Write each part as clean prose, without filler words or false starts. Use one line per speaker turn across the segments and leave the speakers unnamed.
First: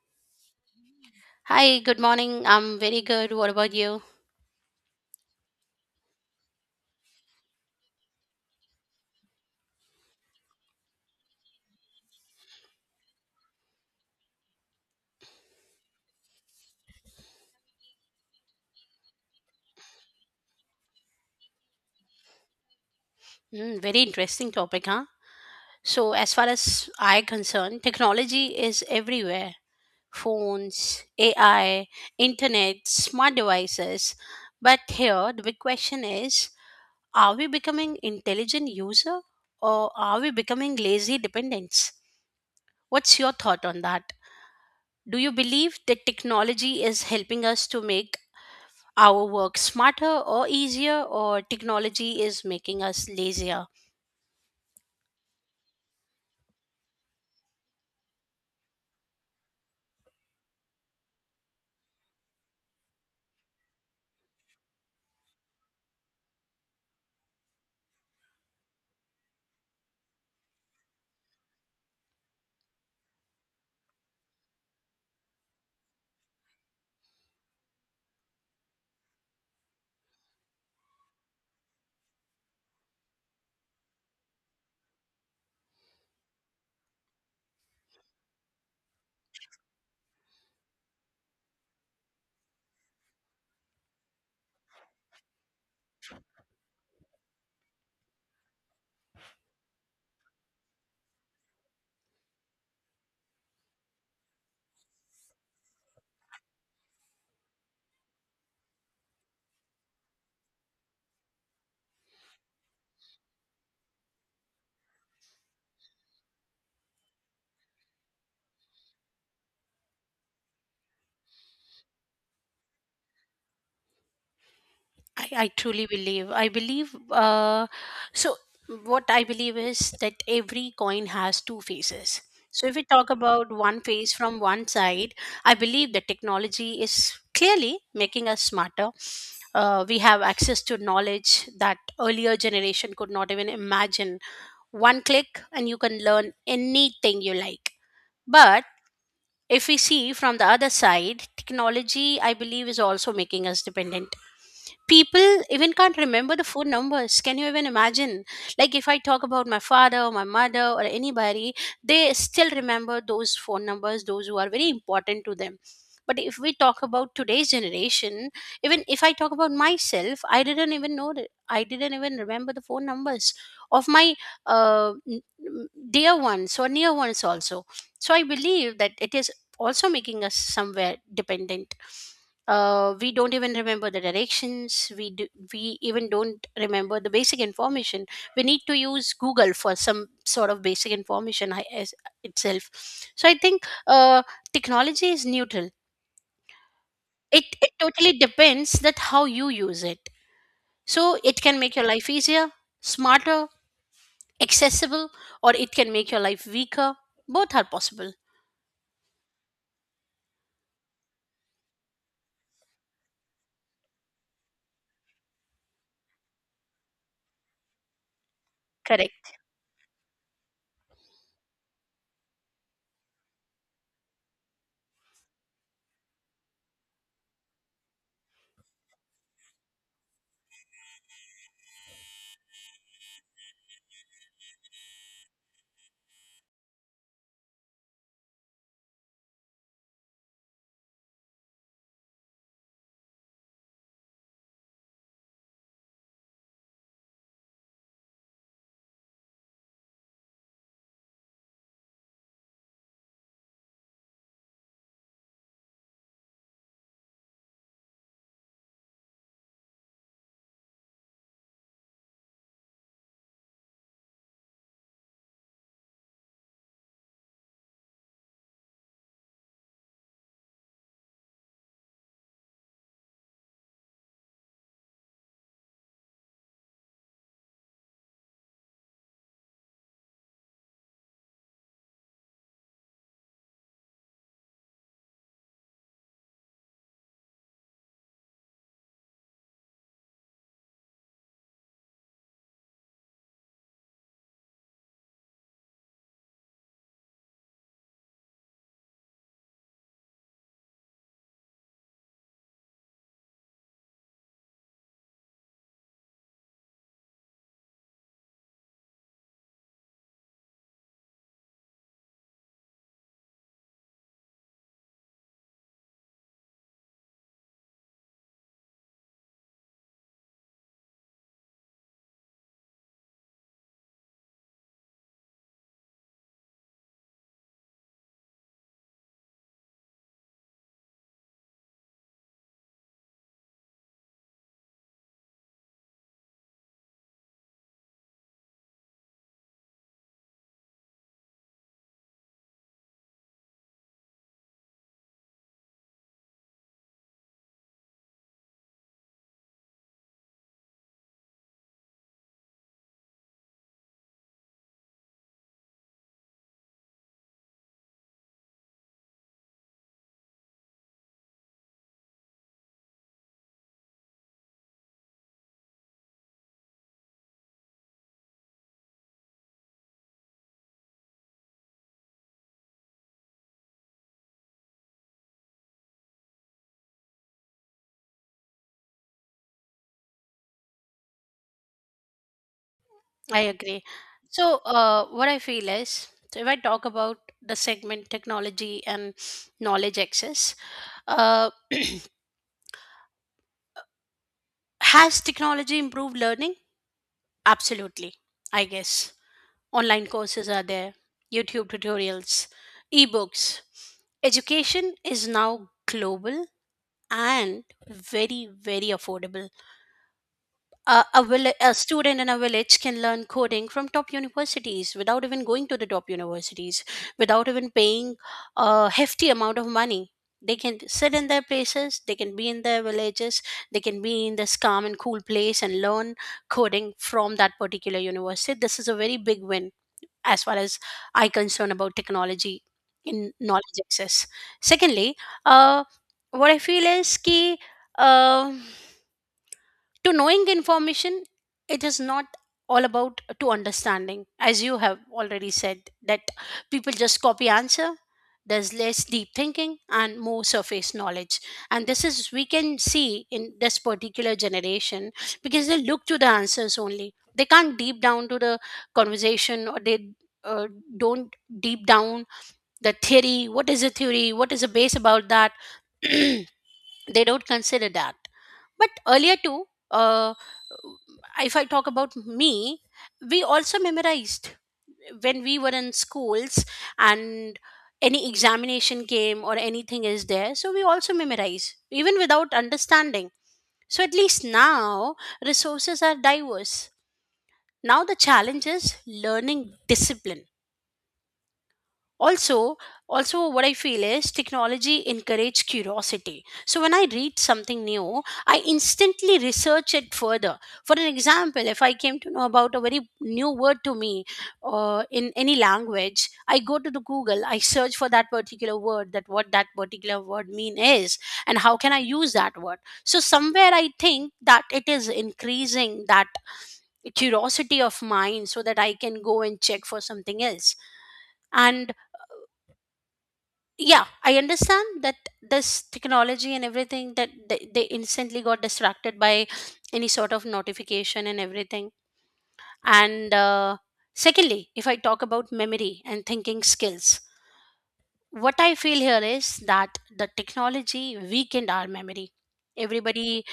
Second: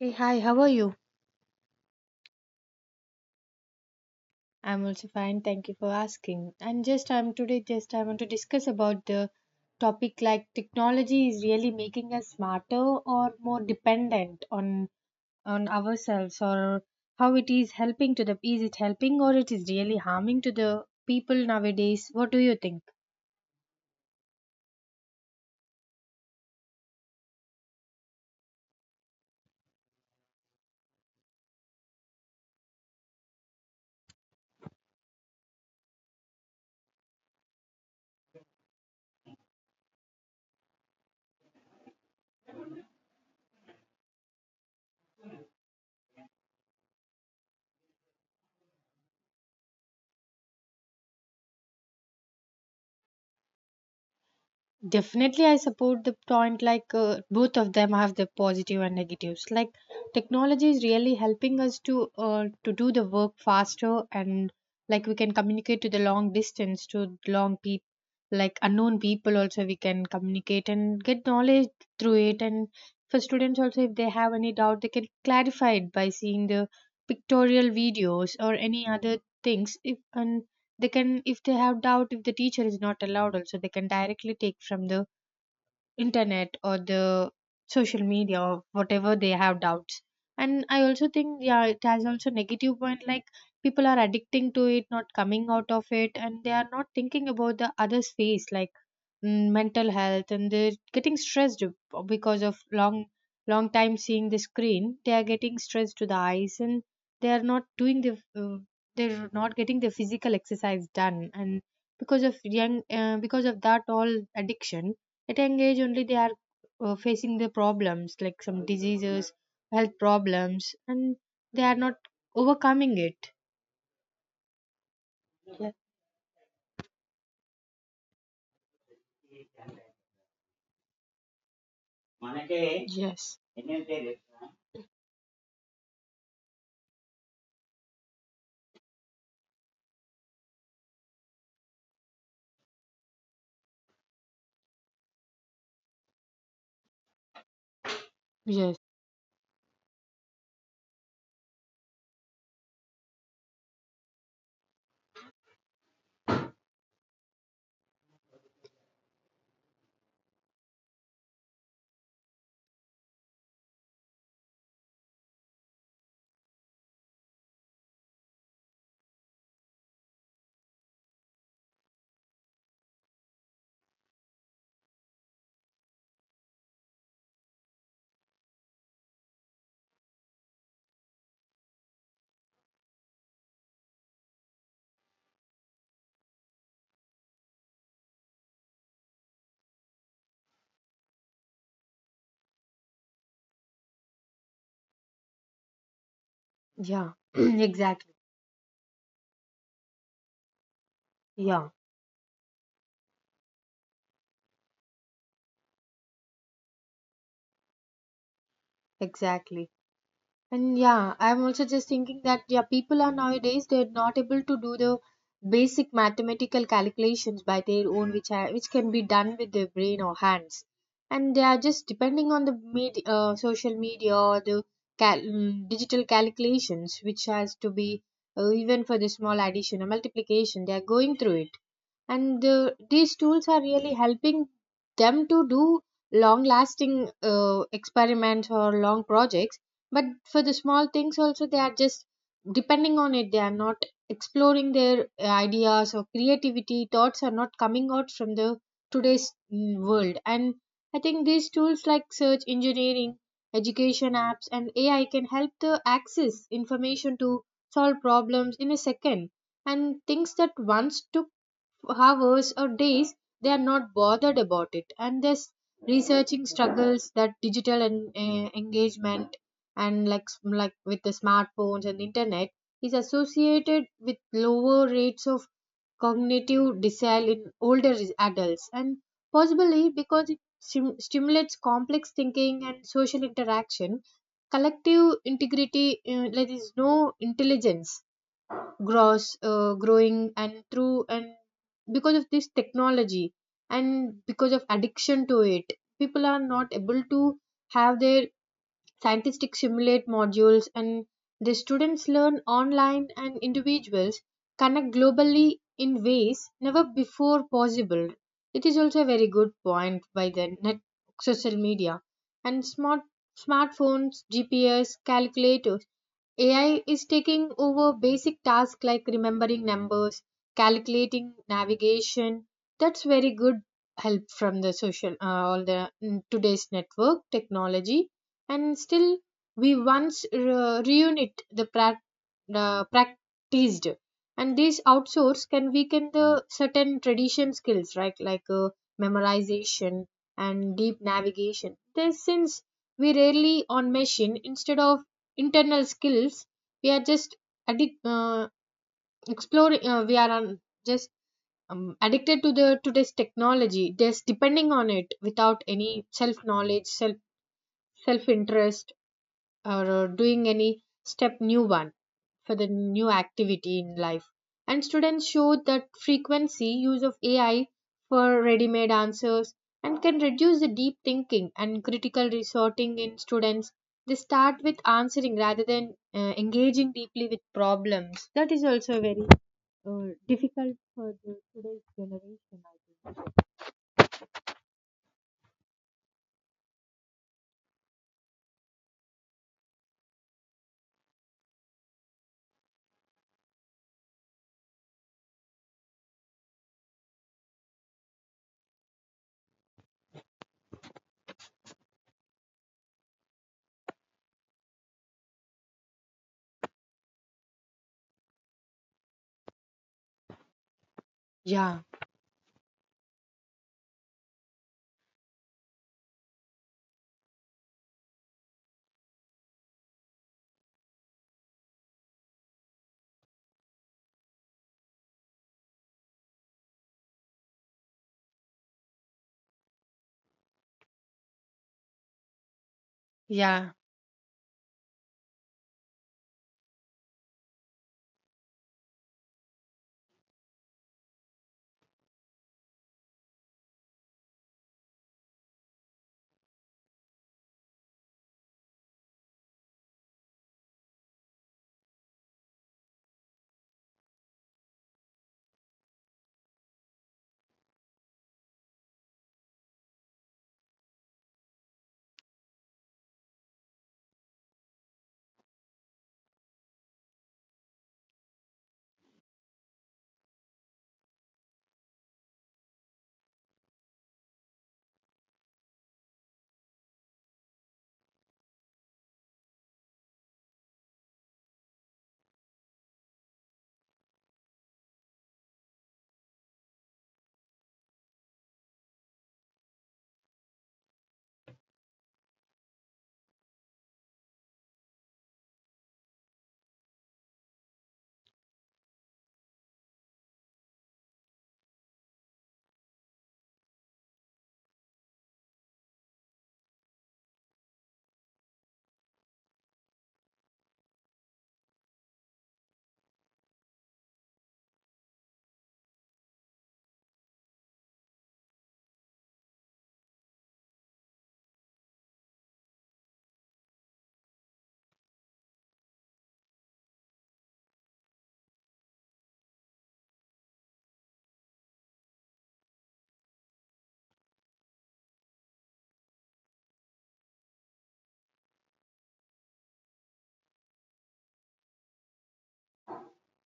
Hey, hi, how are you?
Hi, good morning. I'm very good. What about you?
I'm also fine, thank you for asking. And just I'm today just I want to discuss about the topic like, technology is really making us smarter or more dependent on ourselves, or how it is helping to the, is it helping or it is really harming to the people nowadays? What do you think?
Mm, very interesting topic, huh? So, as far as I concerned, technology is everywhere. Phones, AI, internet, smart devices. But here, the big question is, are we becoming intelligent user or are we becoming lazy dependents? What's your thought on that? Do you believe that technology is helping us to make our work smarter or easier, or technology is making us lazier?
Definitely, I support the point like, both of them have their positive and negatives. Like technology is really helping us to do the work faster, and like we can communicate to the long distance, to long people, like unknown people also we can communicate and get knowledge through it. And for students also, if they have any doubt they can clarify it by seeing the pictorial videos or any other things if. And they can, if they have doubt, if the teacher is not allowed also, they can directly take from the internet or the social media or whatever they have doubts. And I also think, yeah, it has also negative point like, people are addicting to it, not coming out of it, and they are not thinking about the other's face like, mental health, and they're getting stressed because of long time seeing the screen. They are getting stressed to the eyes and they are not doing the uh, they're not getting the physical exercise done. And because of young because of that all addiction at young age only, they are facing the problems like some diseases, health problems, and they are not overcoming it.
I
Yeah.
truly believe I believe So, what I believe is that every coin has two faces. So if we talk
Yes.
about one face from one side, I believe that technology is clearly making us smarter. We have access to knowledge that earlier generation could not even imagine. One click and you can learn anything you like. But
Yes.
if we see from the other side, technology, I believe, is also making us dependent. People even can't remember the phone numbers. Can you even imagine? Like, if I talk about my father or my mother or anybody, they still remember those phone numbers, those who are very important to them. But if we talk about today's generation, even if I talk about myself, I didn't even know, I didn't even remember the phone numbers of my uh, n- dear ones or near ones also. So I believe that it is also making us somewhere dependent. We don't even remember the directions, we even don't remember the basic information. We need to use Google for some sort of basic information as itself. So I think technology is neutral.
Yeah.
It totally
Exactly.
depends that how you use it. So it can
Yeah.
make your life easier, smarter, accessible, or it can make your life weaker. Both are possible.
Exactly. And yeah, I'm also just thinking that, yeah, people are nowadays, they're not able to do the basic mathematical calculations by their own, which are, which can be
Correct.
done with their brain or hands, and they are just depending on the media, social media, or the digital calculations, which has to be, even for the small addition or multiplication, they are going through it. And these tools are really helping them to do long lasting experiments or long projects, but for the small things also they are just depending on it. They are not exploring their ideas or creativity, thoughts are not coming out from the today's world. And I think these tools like search engineering, education apps and AI can help to access information, to solve problems in a second, and things that once took hours or days, they are not bothered about it. And this researching struggles that digital and engagement, and like like with the smartphones and internet, is associated with lower rates of cognitive decline in adults, and possibly because it stimulates complex thinking and social interaction. Collective integrity, like there is no intelligence gross growing and through, and because of this technology and because of addiction to it, people are not able to have their scientific simulate modules, and the students learn online and individuals connect globally in ways never before possible. It is also a very good point by the net, social media, and smartphones, GPS, calculators. AI is taking over basic tasks like remembering numbers, calculating navigation. That's very good help from the social, all the, today's network technology. And still we once reunit the the practiced, and this outsource can weaken the certain tradition skills, right? Like, memorization and deep navigation, this, since we rarely on machine instead of internal skills, we are just addict exploring we are on just, addicted to the today's technology, just depending on it without any self knowledge, self self interest, or doing any step new one for the new activity in life. And students showed that frequency use of AI for ready made answers and can reduce the deep thinking and critical resorting in students. They start with answering rather than engaging deeply with problems. That is also very difficult for the today's generation, I think.
I agree. So, what I feel is, so if I talk about the segment technology and knowledge access, uh, has technology improved learning? Absolutely, I guess. Online courses are there, YouTube tutorials, ebooks. Education is now global and very, very affordable. A
Yeah,
student in a village can learn coding from top universities without even going to the top universities, without even paying a hefty amount of money. They can sit in their places, they can be in their villages, they can be in this calm and cool place and learn coding from that particular university. This is a very big win as far as I concern about technology in
yeah,
knowledge access. Secondly, uh, what I feel is, key to knowing information, it is not all about to understanding. As you have already said that people just copy answer, there's less deep thinking and more surface knowledge, and this is we can see in this particular generation because they look to the answers only, they can't deep down to the conversation, or they uh, don't deep down the theory. What is a theory? What is the base about that? They don't consider that. But earlier too, uh, if I talk about me, we also memorized when we were in schools, and any examination came or anything is there, so we also memorize even without understanding. So at least now resources are diverse. Now the challenge is learning discipline also. Also what I feel is technology encourage curiosity. So when I read something new, I instantly research it further. For an example, if I came to know about a very new word to me in any language, I go to the Google, I search for that particular word, that what that particular word mean is and how can I use that word. So somewhere I think that it is increasing that curiosity of mine, so that I can go and check for something else. And yeah, I understand that this technology and everything, that they instantly got distracted by any sort of notification and everything. And secondly, if I talk about memory and thinking skills, what I feel here is that the technology weakened our memory. Everybody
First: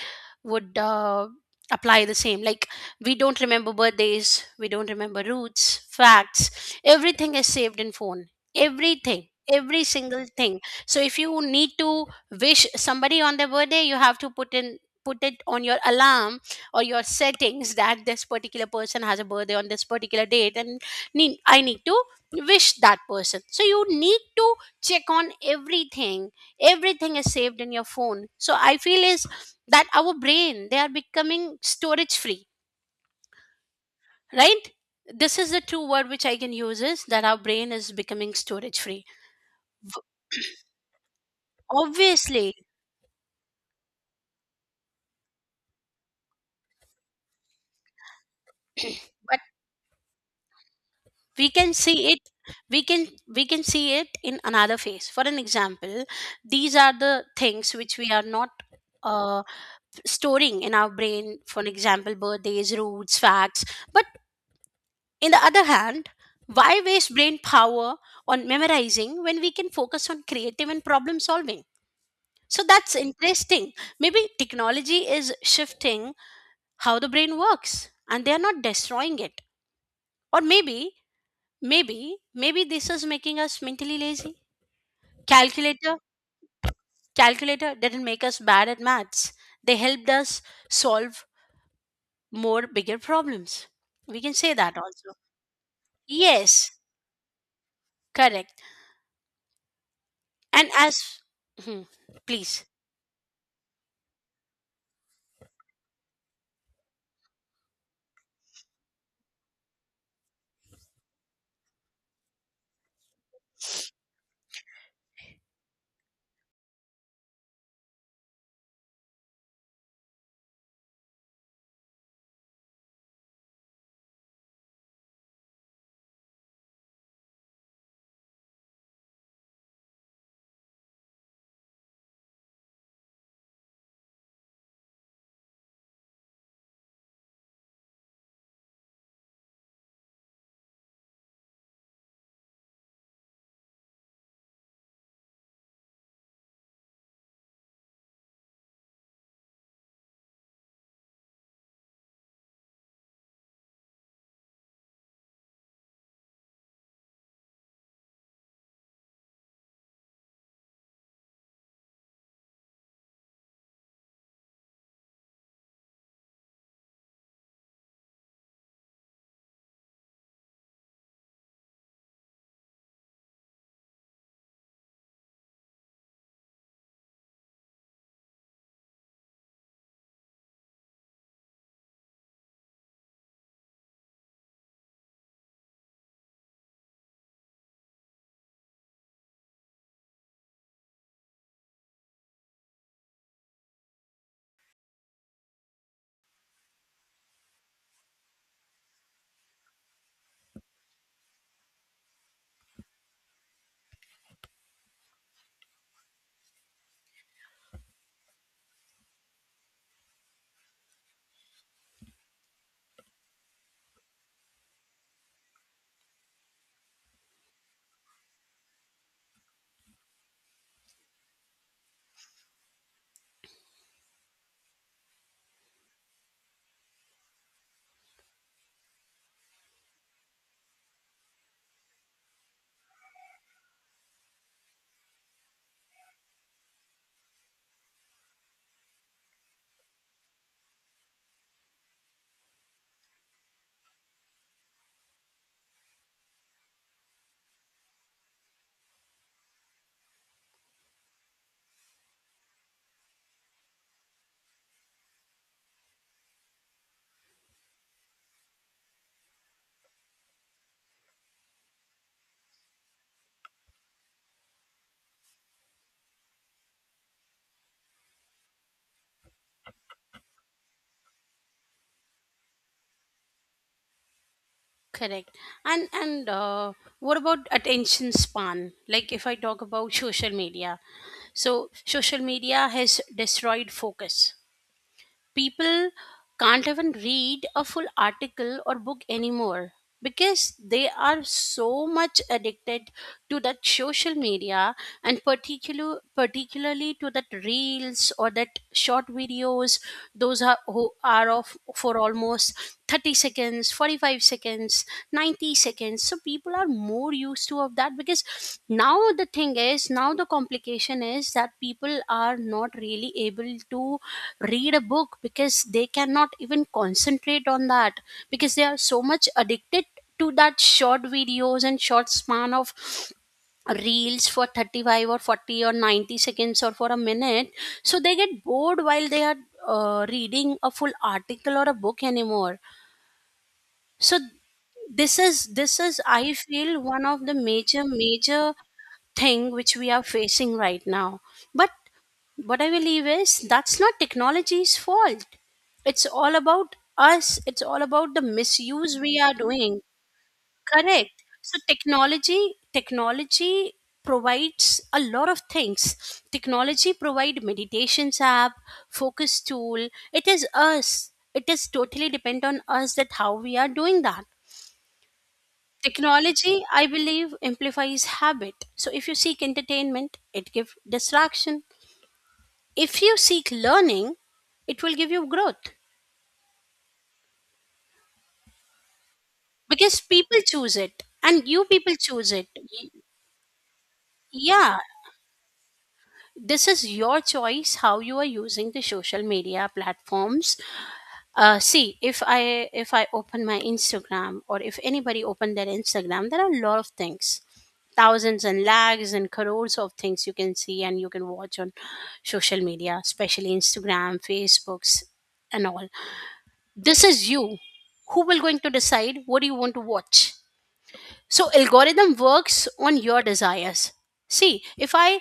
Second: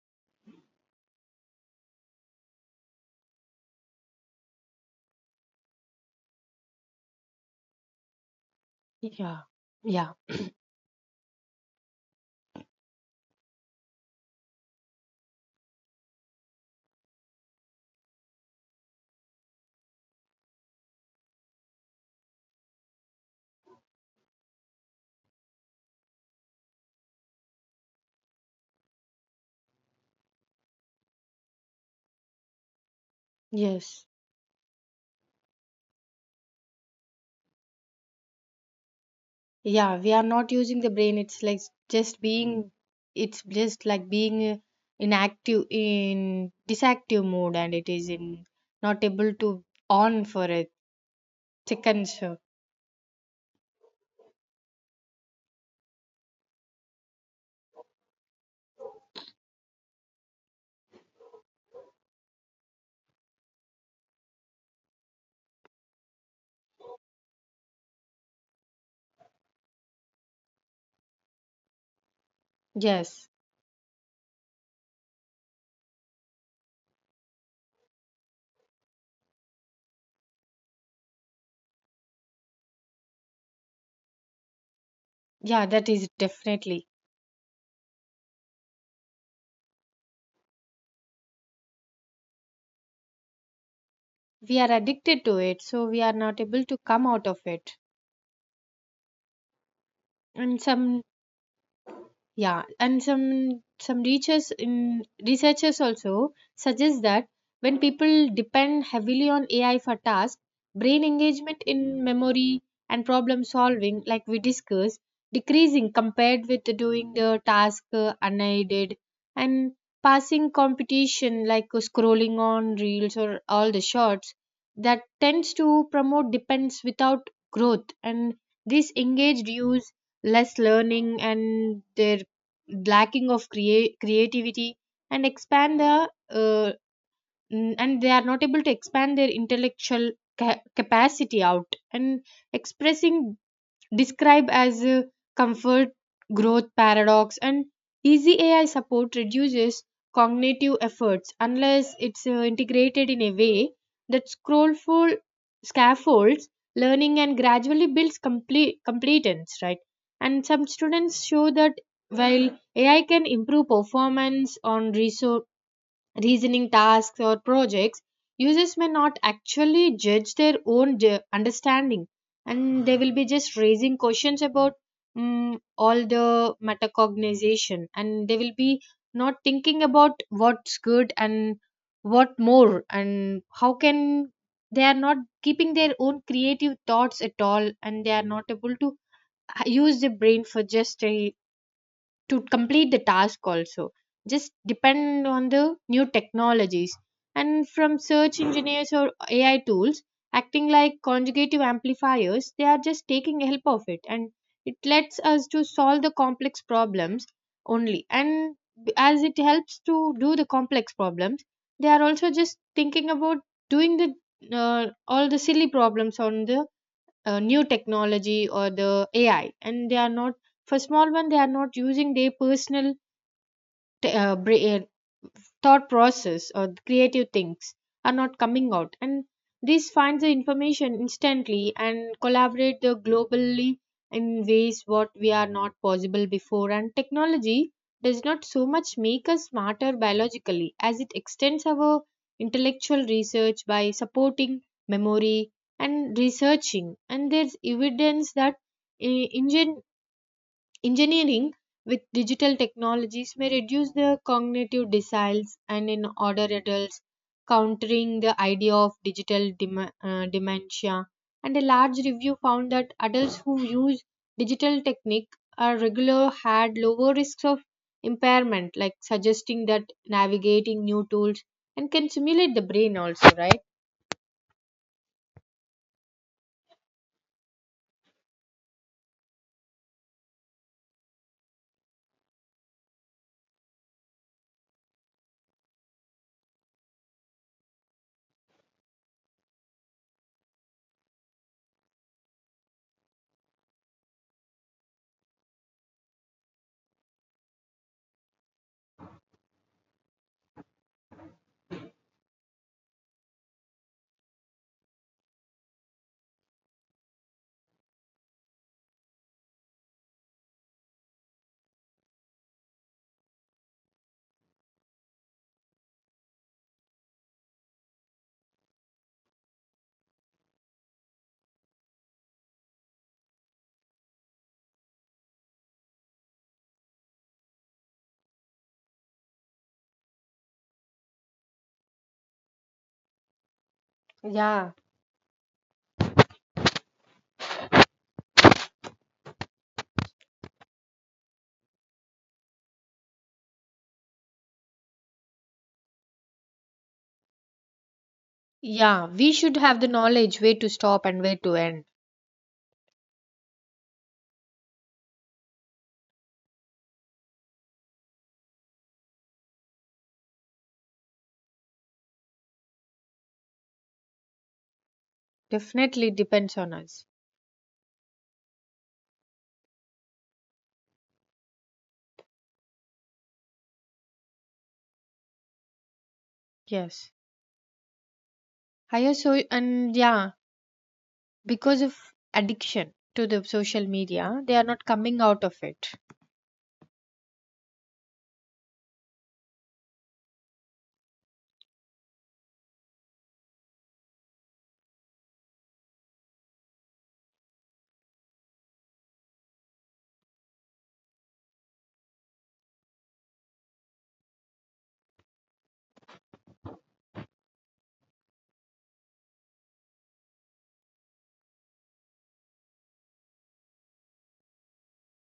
would apply the same. Like, we don't remember birthdays, we don't remember roots, facts. Everything is saved in phone. Everything.
yeah,
Every
yeah,
single thing. So if you need to wish somebody on their birthday, you have to put it on your alarm or your settings that this particular person has a birthday on this particular date and I need to wish that person. So you need to check on everything. Everything is saved in your phone. So I feel is that our brain, they are becoming storage free.
yes.
Right. This is the true word which I can use, is that our brain is becoming storage free.
Yeah, we are not using the brain, it's like just
Obviously.
being, it's just like being, inactive in disactive mode, and it is in not able
But
to on for a
we can
second,
see it,
so.
we can we can see it in another phase. For an example, these are the things which we are not uh, storing in our brain, for an example, birthdays, roots, facts. But in the other hand, why waste brain power on memorizing when we can focus on creative and problem solving? So that's
Yes.
interesting. Maybe technology is shifting how the brain works and they are not destroying it. Or maybe, maybe this is making us mentally lazy.
Yeah, that
Calculator,
is definitely,
calculator didn't make us bad at maths. They helped us solve more bigger problems. We can say
we are
that also.
addicted to it, so we are not able
Yes,
to come out of it,
correct.
and
And
some.
as, hmm,
Yeah,
please.
and some researchers in researchers also suggest that when people depend heavily on AI for tasks, brain engagement in memory and problem solving, like we discussed, decreasing compared with doing the task unaided. And passing competition like, scrolling on reels or all the shorts, that tends to promote depends without growth. And this engaged use, less learning, and their lacking of create creativity, and expand the, and they are not able to expand their intellectual capacity out and expressing, described as a comfort growth paradox. And easy AI support reduces cognitive efforts unless it's integrated in a way that scrollful scaffolds learning and gradually builds complete competence, right? And some students show that while AI can improve performance on resource reasoning tasks or projects, users may not actually judge their own understanding, and they will be just raising questions about, all the metacognization, and they will be not thinking about what's good and what more and how can, they are not keeping their own creative thoughts at all, and they are not able to use the brain for just a, to complete the task also, just depend on the new technologies and from search engineers or AI tools, acting like conjugative amplifiers. They are just taking help of it, and it lets us to solve the complex problems only, and as it helps to do the complex problems, they are also just thinking about doing the all the silly problems on the new technology or the AI. And they are not, for small one they are not using their personal, t- uh, bra- uh, thought process, or creative things are not coming out. And this finds the information instantly and collaborate the globally in ways what we are not possible before. And technology does not so much make us smarter biologically as it extends our intellectual research by supporting memory and researching. And there's evidence that uh, engine engineering with digital technologies may reduce the cognitive deciles and in older adults, countering the idea of dementia. And a large review found that adults who use digital technique are regular had lower risks of impairment, like suggesting that navigating new tools and can simulate the brain also, right?
Correct. And what about attention span? Like, if I talk about social media, so social media has destroyed focus. People can't even read a full article or book anymore because they are so much addicted to that social media, and particularly to that reels or that short videos, those are who are of for almost 30 seconds, 45 seconds, 90 seconds. So people are more used to of that, because now the thing is, now the complication is that people are not really able to read a book because they cannot even concentrate on that, because they are so much addicted to that short videos and short span of reels for 35 or 40 or 90 seconds or for a minute. So they get bored while they are reading a full article or a book anymore. So
Yeah.
this is, I feel, one of the major thing which we are facing right now. But what I believe is, that's not technology's fault, it's all about us, it's all about the misuse
Yeah,
we
we
are
should have
doing.
the knowledge where to stop
Correct.
and where to
So
end.
technology provides a lot of things. Technology provide meditations app, focus tool. It is us, it is totally depend on us that how we are doing that.
Definitely depends
Technology,
on
I
us.
believe, amplifies habit. So if you seek entertainment, it gives distraction. If you seek learning, it will give you growth,
Yes. Higher so and
because
yeah,
people choose it and you
because
people
of
choose it. Y-
addiction to the social media, they are
Yeah,
not coming out of it.
this is your choice how you are using the social media platforms. See, if I, if I open my Instagram, or if anybody open their Instagram, there are a lot of things, thousands and lags and crores of things you can see and you can watch on social media, especially Instagram, Facebooks and all. This is you who will going to decide what you want to watch. So algorithm works on your desires. See, if I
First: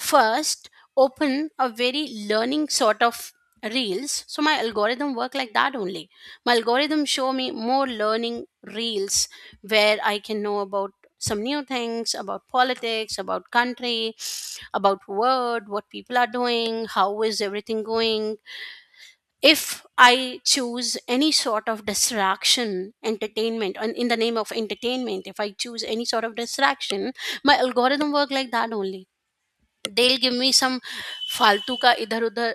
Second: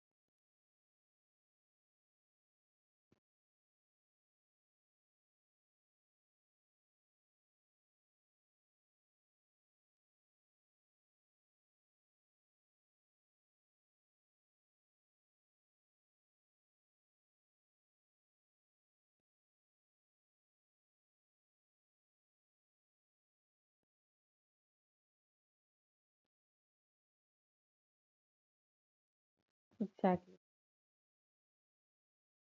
first open a very learning sort of reels, so my algorithm work like that only. My algorithm show me more learning reels, where I can know about some new things about politics, about country, about world, what people are doing, how is everything going. If I choose any sort of distraction entertainment, and in the name of entertainment if I choose any sort of distraction, my algorithm work like that only. They'll give
Exactly.
me some faltu ka idhar udhar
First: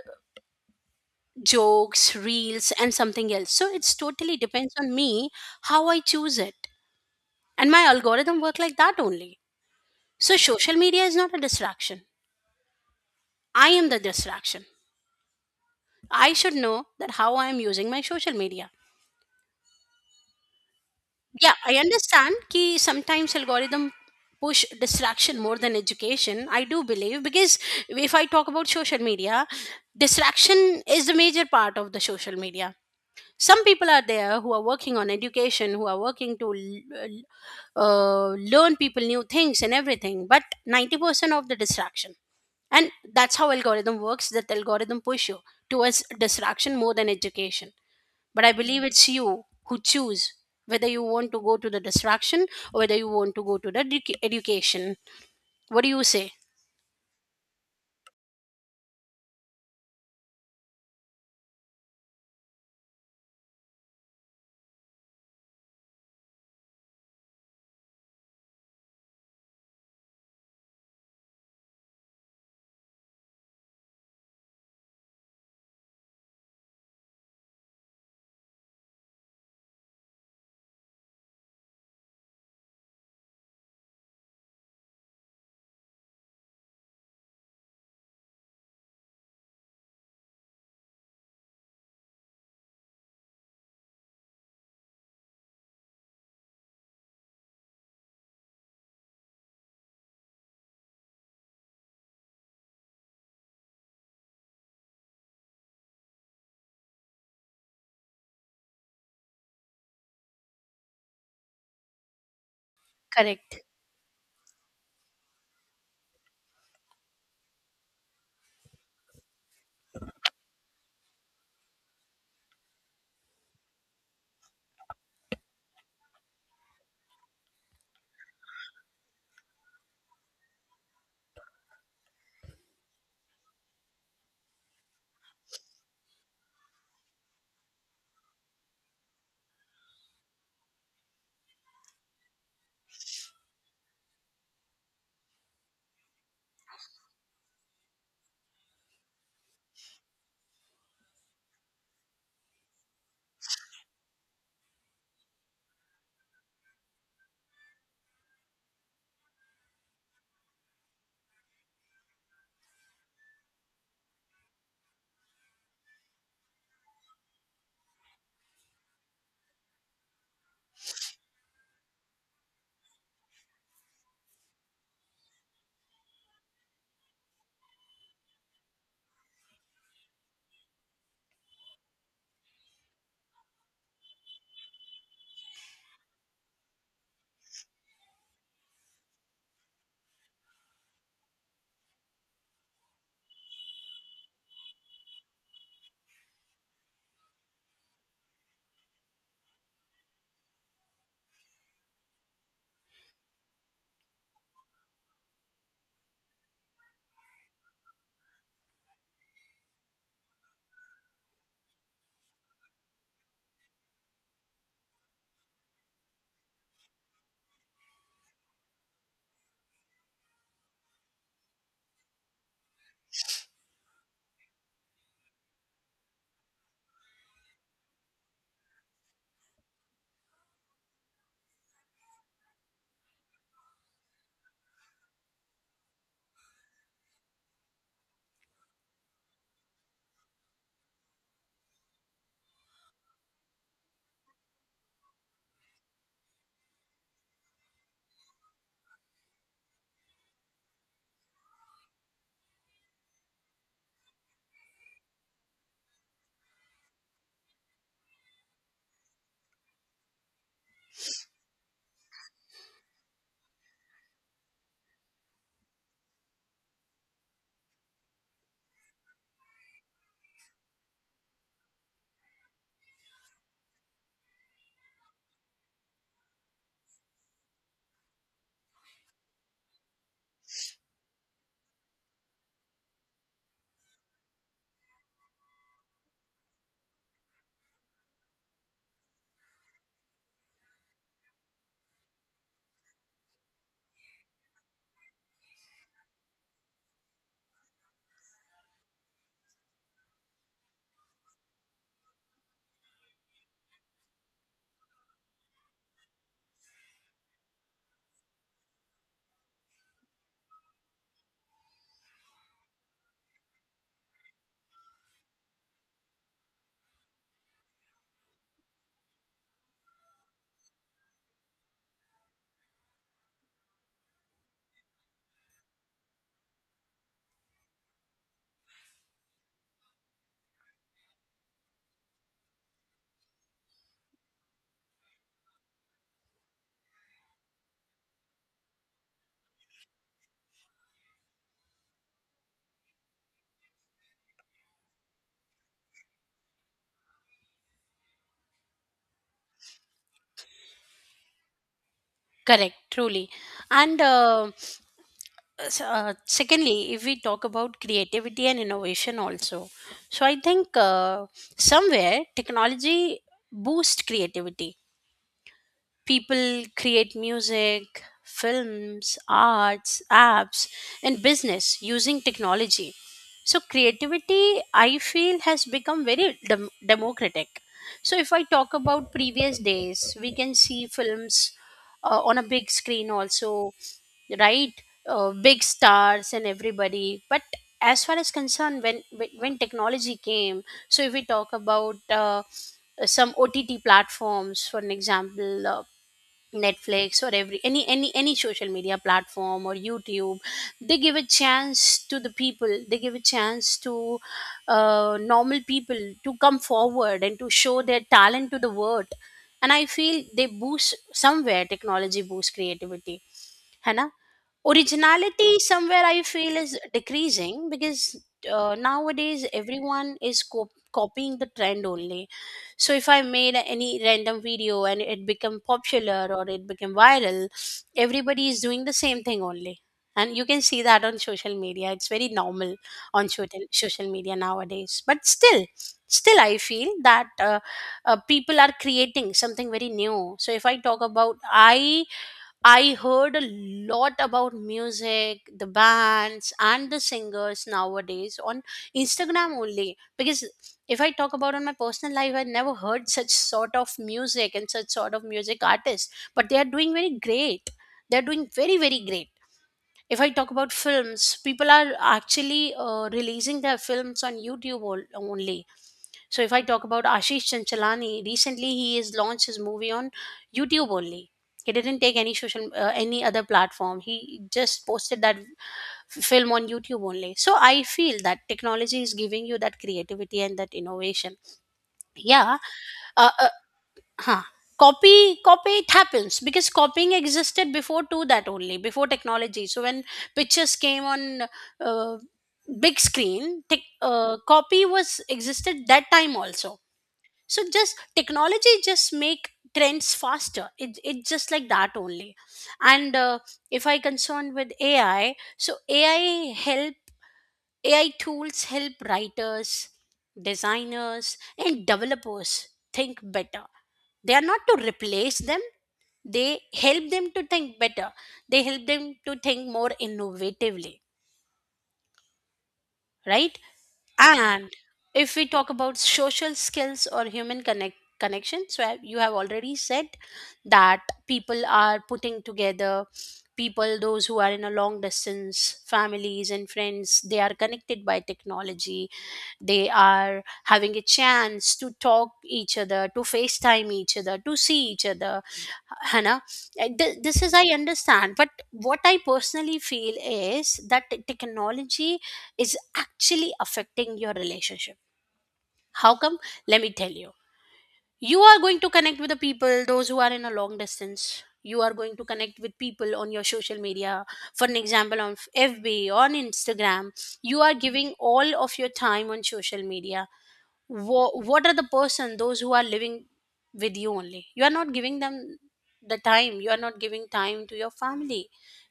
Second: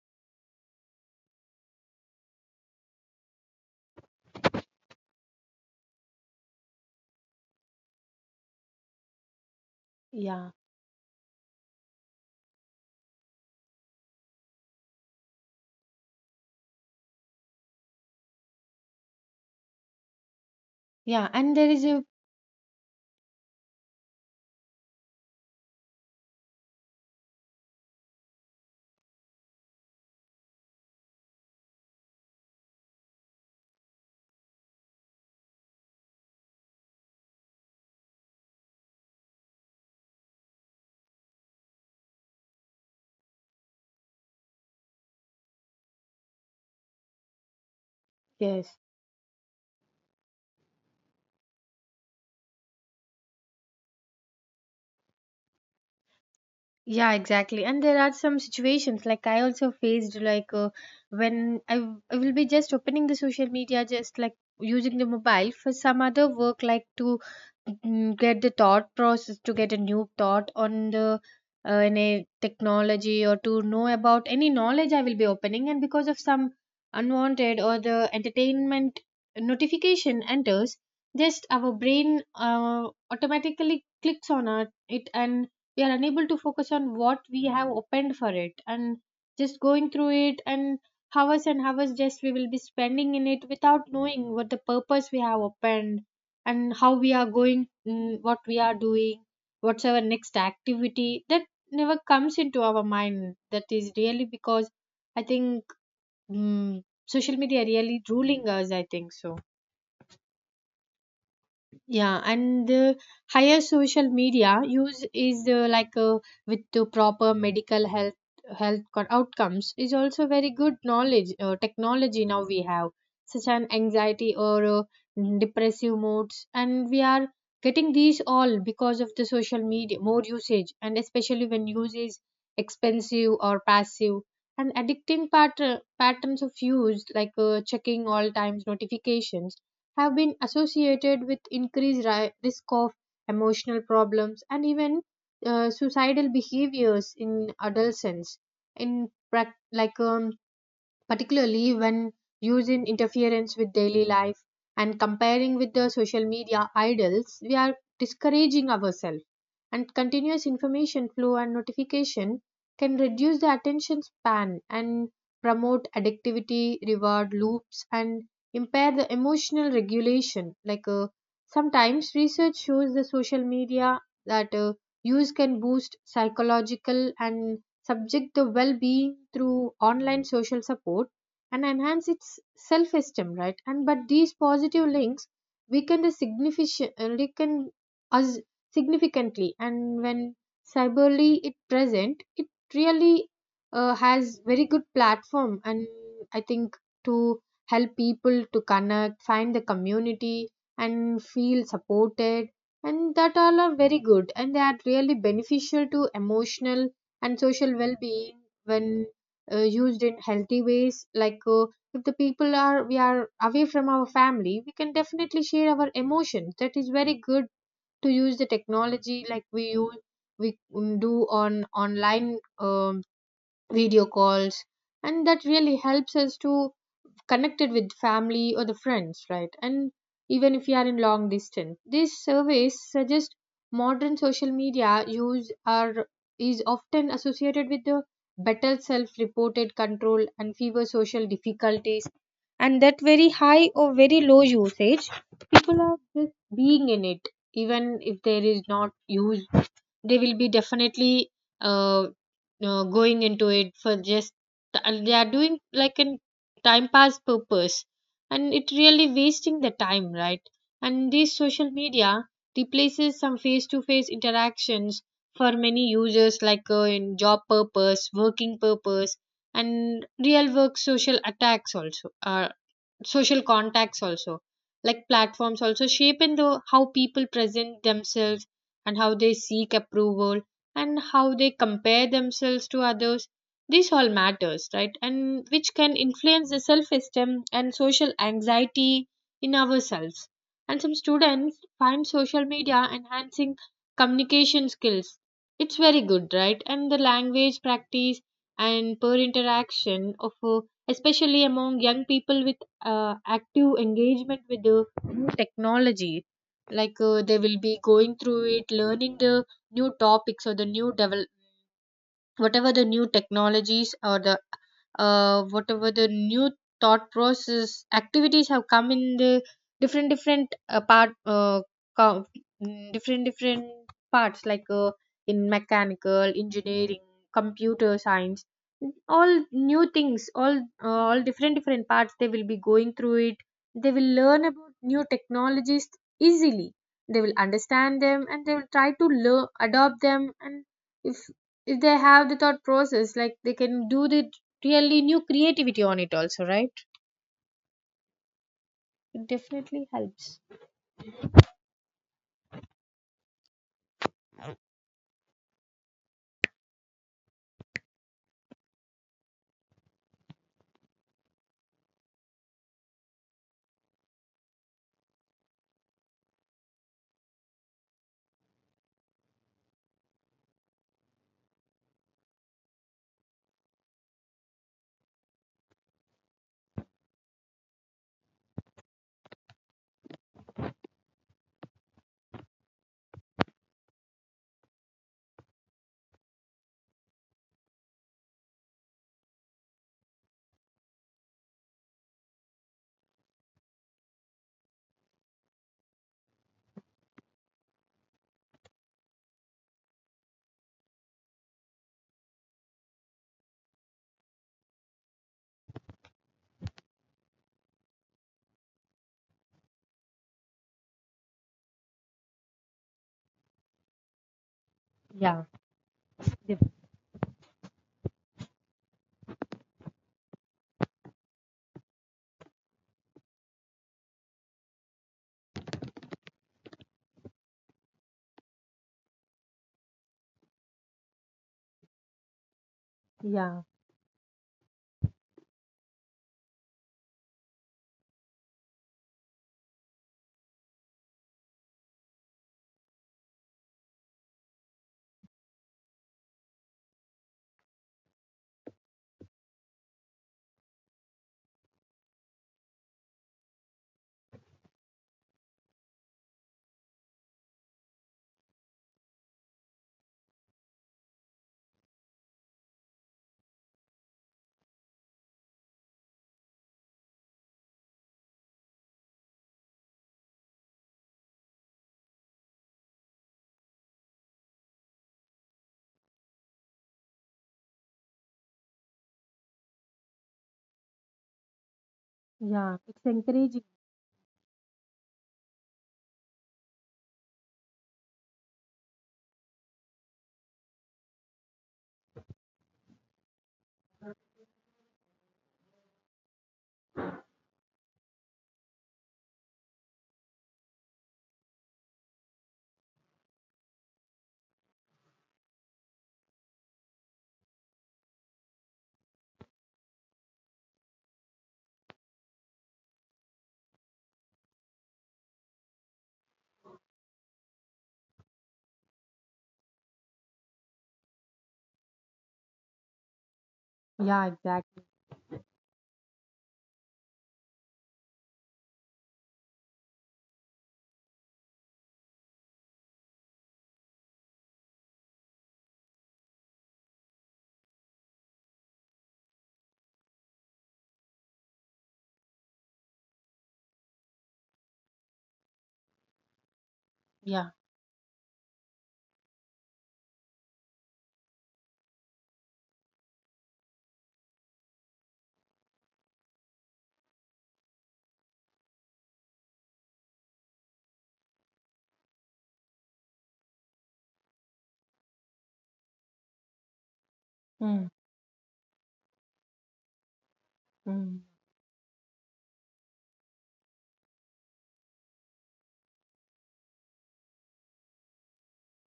jokes reels and something else. So it's totally depends on me how I choose it, and my algorithm work like that only. So
Yeah.
social media is not a distraction, I am the distraction. I should know that how I am using my social media.
Yeah.
Yeah,
And there
I
is a,
understand ki sometimes algorithm push distraction more than education. I do believe, because if I talk about social media, distraction is the major part of the social media. Some people are there who are working on education, who are working to learn people new things and everything, but 90% of the distraction, and that's how algorithm works, that algorithm push you towards distraction more than education. But I
yes.
believe it's you who choose whether you want to go to the distraction, or whether you want to go to the education. What do you say?
Yeah, exactly. And there are some situations like I also faced, like, when I, I will be just opening the social media, just like using the mobile for some other work, like to, get the thought process, to get a new thought on the, any technology, or to know about any knowledge I will be opening. And because of some unwanted or the entertainment notification enters, just our brain automatically clicks on it, and we are unable to focus on what we have opened for it, and just going through it, and hours just we will be spending in it without knowing what the purpose we have opened, and how we are going, what we are doing, what's our next activity, that never comes into our mind. That is really because I think, mm social media really ruling us, I think so. Yeah, and the higher
Correct.
social media use is, with the proper medical health, outcomes is also very good knowledge. Technology, now we have such an anxiety or, depressive moods, and we are getting these all because of the social media more usage, and especially when use is expensive or passive, and addicting patterns of use like, checking all times notifications, have been associated with increased risk of emotional problems and even suicidal behaviors in adolescence, in prac like particularly when used in interference with daily life. And comparing with the social media idols, we are discouraging ourselves. And continuous information flow and notification can reduce the attention span and promote addictivity reward loops and impair the emotional regulation, like, sometimes research shows the social media that, use can boost psychological and subject the well being through online social support and enhance its self esteem, right? And but these positive links weaken the significant weaken us significantly, and when cyberly it present, it really has very good platform. And I think to help people to connect, find the community, and feel supported, and that all are very good, and they are really beneficial to emotional and social well-being when used in healthy ways. Like if the people are we are away from our family, we can definitely share our emotions. That is very good to use the technology. Like we use do on online video calls, and that really helps us to connect it with family or the friends, right? And even if you are in long distance, these surveys suggest modern social media use are is often associated with the better self reported control and fewer social difficulties. And that very high or very low usage, people are just being in it even if there is not use, they will be definitely uh, going into it for just, and they are doing like an time pass purpose, and it really wasting the time, right? And this social media replaces some face to face interactions for many users, like in job purpose working purpose, and real work social attacks also social contacts also. Like platforms also shape in the how people present themselves, and how they seek approval, and how they compare themselves to others. This all matters, right? And which can influence the self esteem and social anxiety in ourselves. And some students find social media enhancing communication skills. It's very good, right? And the language practice and peer interaction of especially among young people with active engagement with the new technology. Like they will be going through it learning the new topics or the new develop, whatever the new technologies, or the whatever the new thought process activities have come in the different different co- different different parts. Like in mechanical engineering, computer science, all new things, all different different parts, they will be going through it. They will learn about new technologies easily. They will understand them, and they will try to learn adopt them. And if if they have the thought process, like they can do the really new creativity on it also, right? It definitely helps.
Correct, truly. And secondly, if we talk about creativity and innovation also, so I think somewhere technology boosts creativity. People create music, films, arts, apps, and business using technology. So, creativity, I feel, has become very democratic. So, if I talk about previous days, we can see films on a big screen also, right? Big stars and everybody. But as far as concerned, when technology came, so if we talk about some OTT platforms, for an example, Netflix or every any social media platform or YouTube, they give a chance to the people. They give a chance to normal people to come forward and to show their talent to the world. And I feel they boost, somewhere technology boosts creativity, है ना,
Yeah,
originality somewhere I feel
def-
is decreasing because nowadays everyone is copying the trend only. So if I made any random video and it become popular or it became viral, everybody is doing the same thing only, and you can see that on social media it's very normal on social
yeah,
social media nowadays. But still I feel that people are creating something very new. So if I talk about, i I heard a lot about music, the bands, and the singers nowadays on Instagram only. Because if I talk about on my personal life, I never heard such sort of music and such sort of music artists. But they are doing very great. They are doing very, very great. If I talk about films, people are actually releasing their films on YouTube only. So if I talk about Ashish Chanchalani, recently he has launched his movie on YouTube only. He didn't take any social, any other platform. He just posted that film on YouTube only. So I feel that technology is giving you that creativity and that innovation. Yeah,
yeah. It's
uh, uh,
encouraging.
huh, copy copy it happens because copying existed before to that only, before technology. So when pictures came on uh, big screen, tech copy was existed that time also. So just technology just make trends faster. It just like that only. And if I concerned with AI, so AI tools help writers, designers, and developers think better. They are not to replace them. They help them to think better. They help them to think more innovatively, right?
Yeah,
And
exactly.
if we talk about social skills or human connection, so you have already said that people are putting together. People those who are in a long distance families and friends, they are connected by technology. They are having a chance to talk each other, to FaceTime each other, to see each other. Hannah, this
Yeah.
is I understand, but what I personally feel is that technology is actually affecting your relationship. How come? Let me tell you, you are going to connect with the people those who are in a long distance. You are going to connect with people on your social media, for an example on FB, on Instagram. You are
Mm.
giving all of your time on social media.
Mm.
What are the person those who are living with you only, you are not giving them the time. You are not giving time to your family.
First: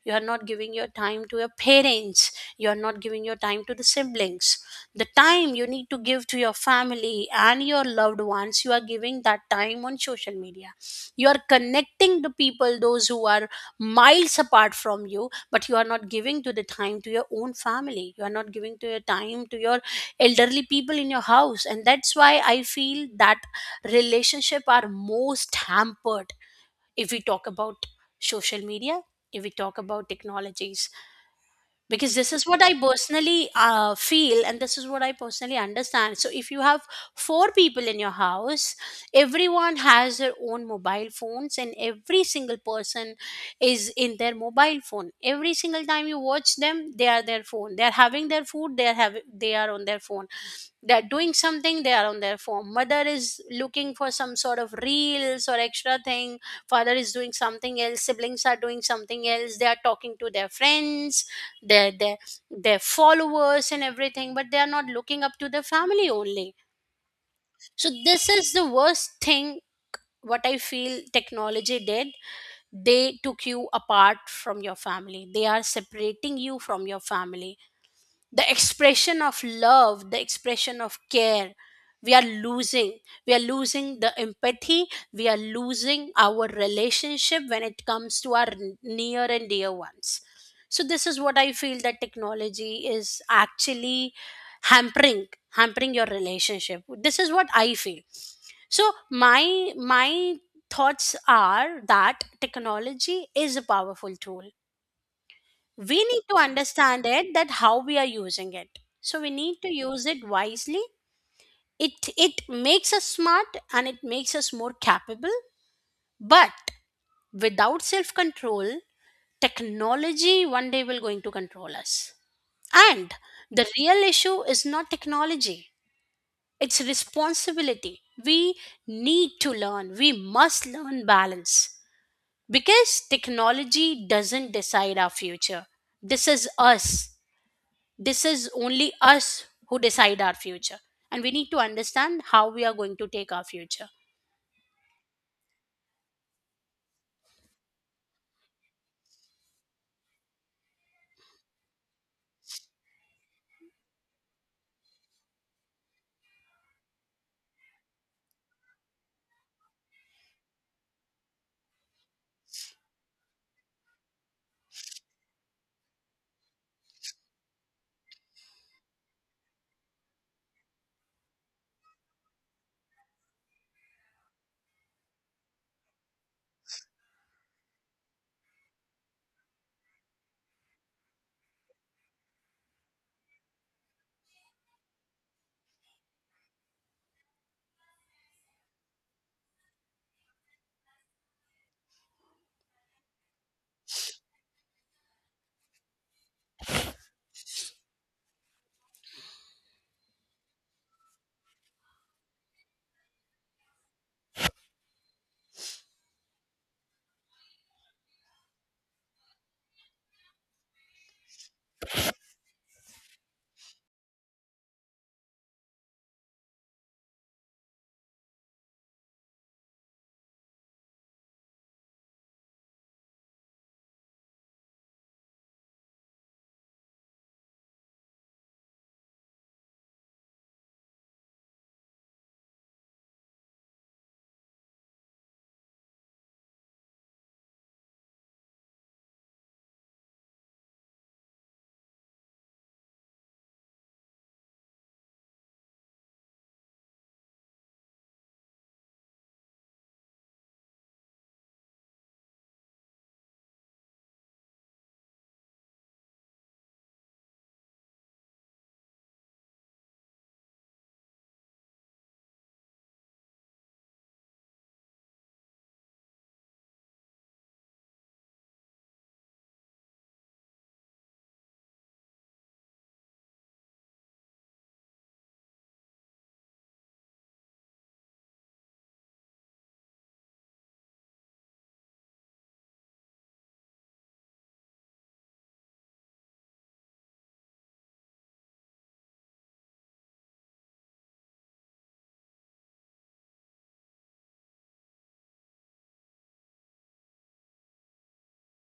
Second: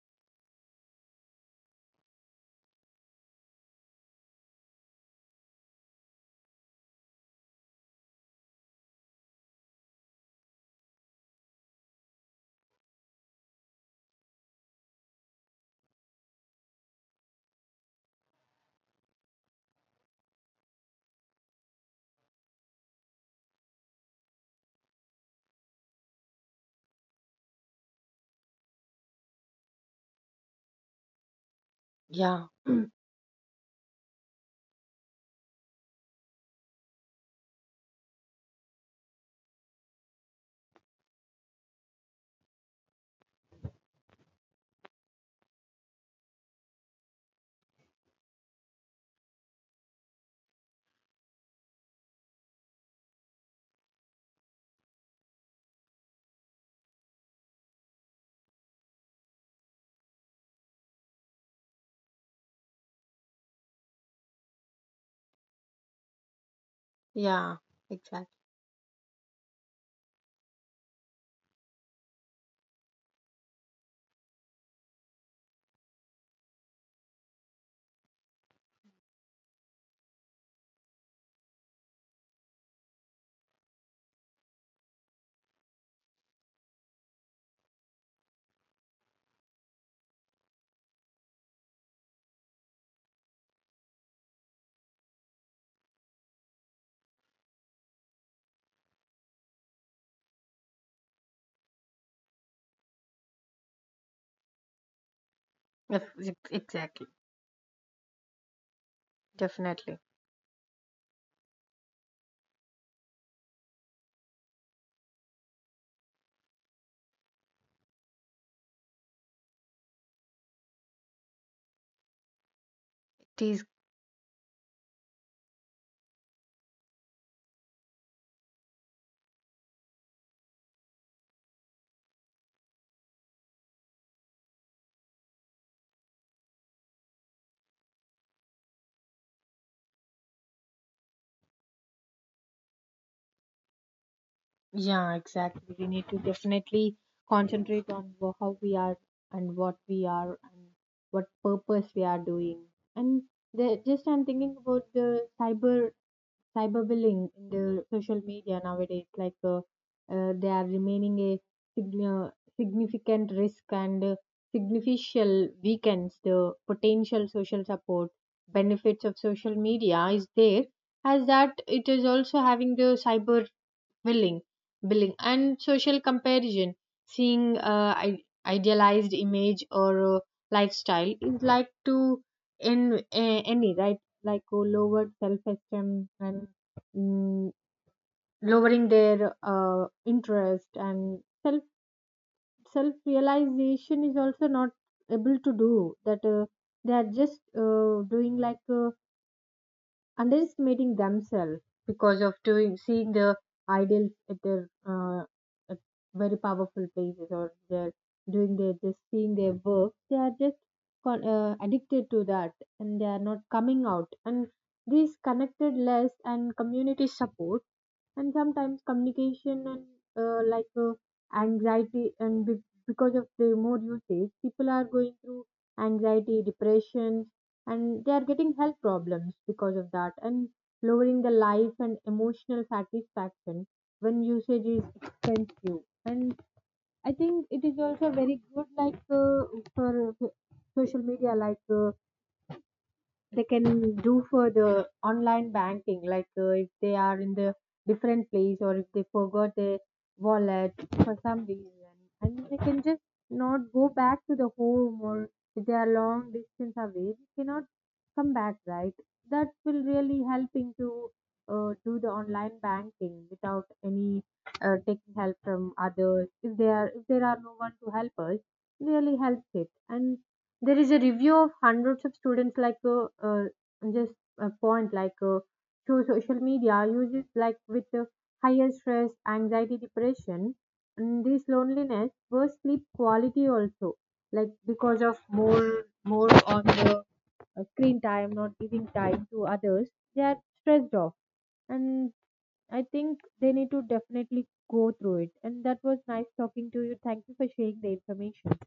You are not giving your time to your parents. You are not giving your time to the siblings. The time you need to give to your family and your loved ones, you are giving that time on social media. You are connecting the people those who are miles apart from you, but you are not giving to the time to your own family. You are not giving to your time to your elderly people in your house. And that's why I feel that relationship are most hampered if we talk about social media, if we talk about technologies, because this
Yeah.
is what I personally feel and this is what I personally understand. So, if you have 4 people in your house, everyone has their own mobile phones, and every single person is in their mobile phone. Every single time you watch them, they are their phone. They are having their food. They are having. They are on their phone. They're doing something, they are on their phone. Mother is looking for some sort of reels or extra thing. Father is doing something else. Siblings are doing something else. They are talking to their friends, their their, their followers and everything, but they are not looking up to the family only.
Yeah,
So
exactly.
this is the worst thing what I feel technology did. They took you apart from your family. They are separating you from your family. The expression of love, the expression of care, we are losing. We are losing the empathy. We are losing our relationship when it comes to our near and dear ones. So this is what I feel, that technology is actually hampering hampering your relationship. This is what I feel. So my thoughts are that technology is a powerful tool. We need to understand
Exactly.
it, that how we are using it, so we need to
Definitely.
use it wisely. It makes us smart and it makes us more capable. But without self control, technology one day will going to control us. And
It is.
the real issue is not technology, it's responsibility. We need to learn, we must learn balance, because technology doesn't decide our future. This is us. This is only us who decide our future. And we need to understand how we are going to take our future.
Yeah, exactly. We need to definitely concentrate on how we are, and what we are, and what purpose we are doing. And just I'm thinking about the cyber cyberbullying in the social media nowadays. Like they are remaining a sign- uh, significant risk, and significant weakens the potential social support benefits of social media is there. As that it is also having the cyber willing billing and social comparison seeing, uh, i- idealized image or lifestyle is like to in any, right? Like lowered self-esteem, and mm, lowering their interest, and self self-realization is also not able to do. That they are just doing like underestimating themselves because of doing seeing the idols at their at very powerful places, or they're doing their just seeing their work. They are just addicted to that, and they are not coming out. And these connected less and community support, and sometimes communication and uh, like uh, anxiety, and because of the more usage, people are going through anxiety depression, and they are getting health problems because of that, and lowering the life and emotional satisfaction when usage is expensive. And I think it is also very good, like for social media, like they can do for the online banking. Like if they are in the different place, or if they forgot their wallet for some reason, and they can just not go back to the home, or if they are long distance away they cannot come back, right? That will really helping to do the online banking without any taking help from others if there are no one to help us, really helps it. And there is a review of hundreds of students, like just a point, like through social media uses, like with higher stress, anxiety, depression, and this loneliness, worse sleep quality also, like because of more on the screen time, not giving time to others, they are stressed off. And I think they need to definitely go through it. And that was nice talking to you. Thank you for sharing the information.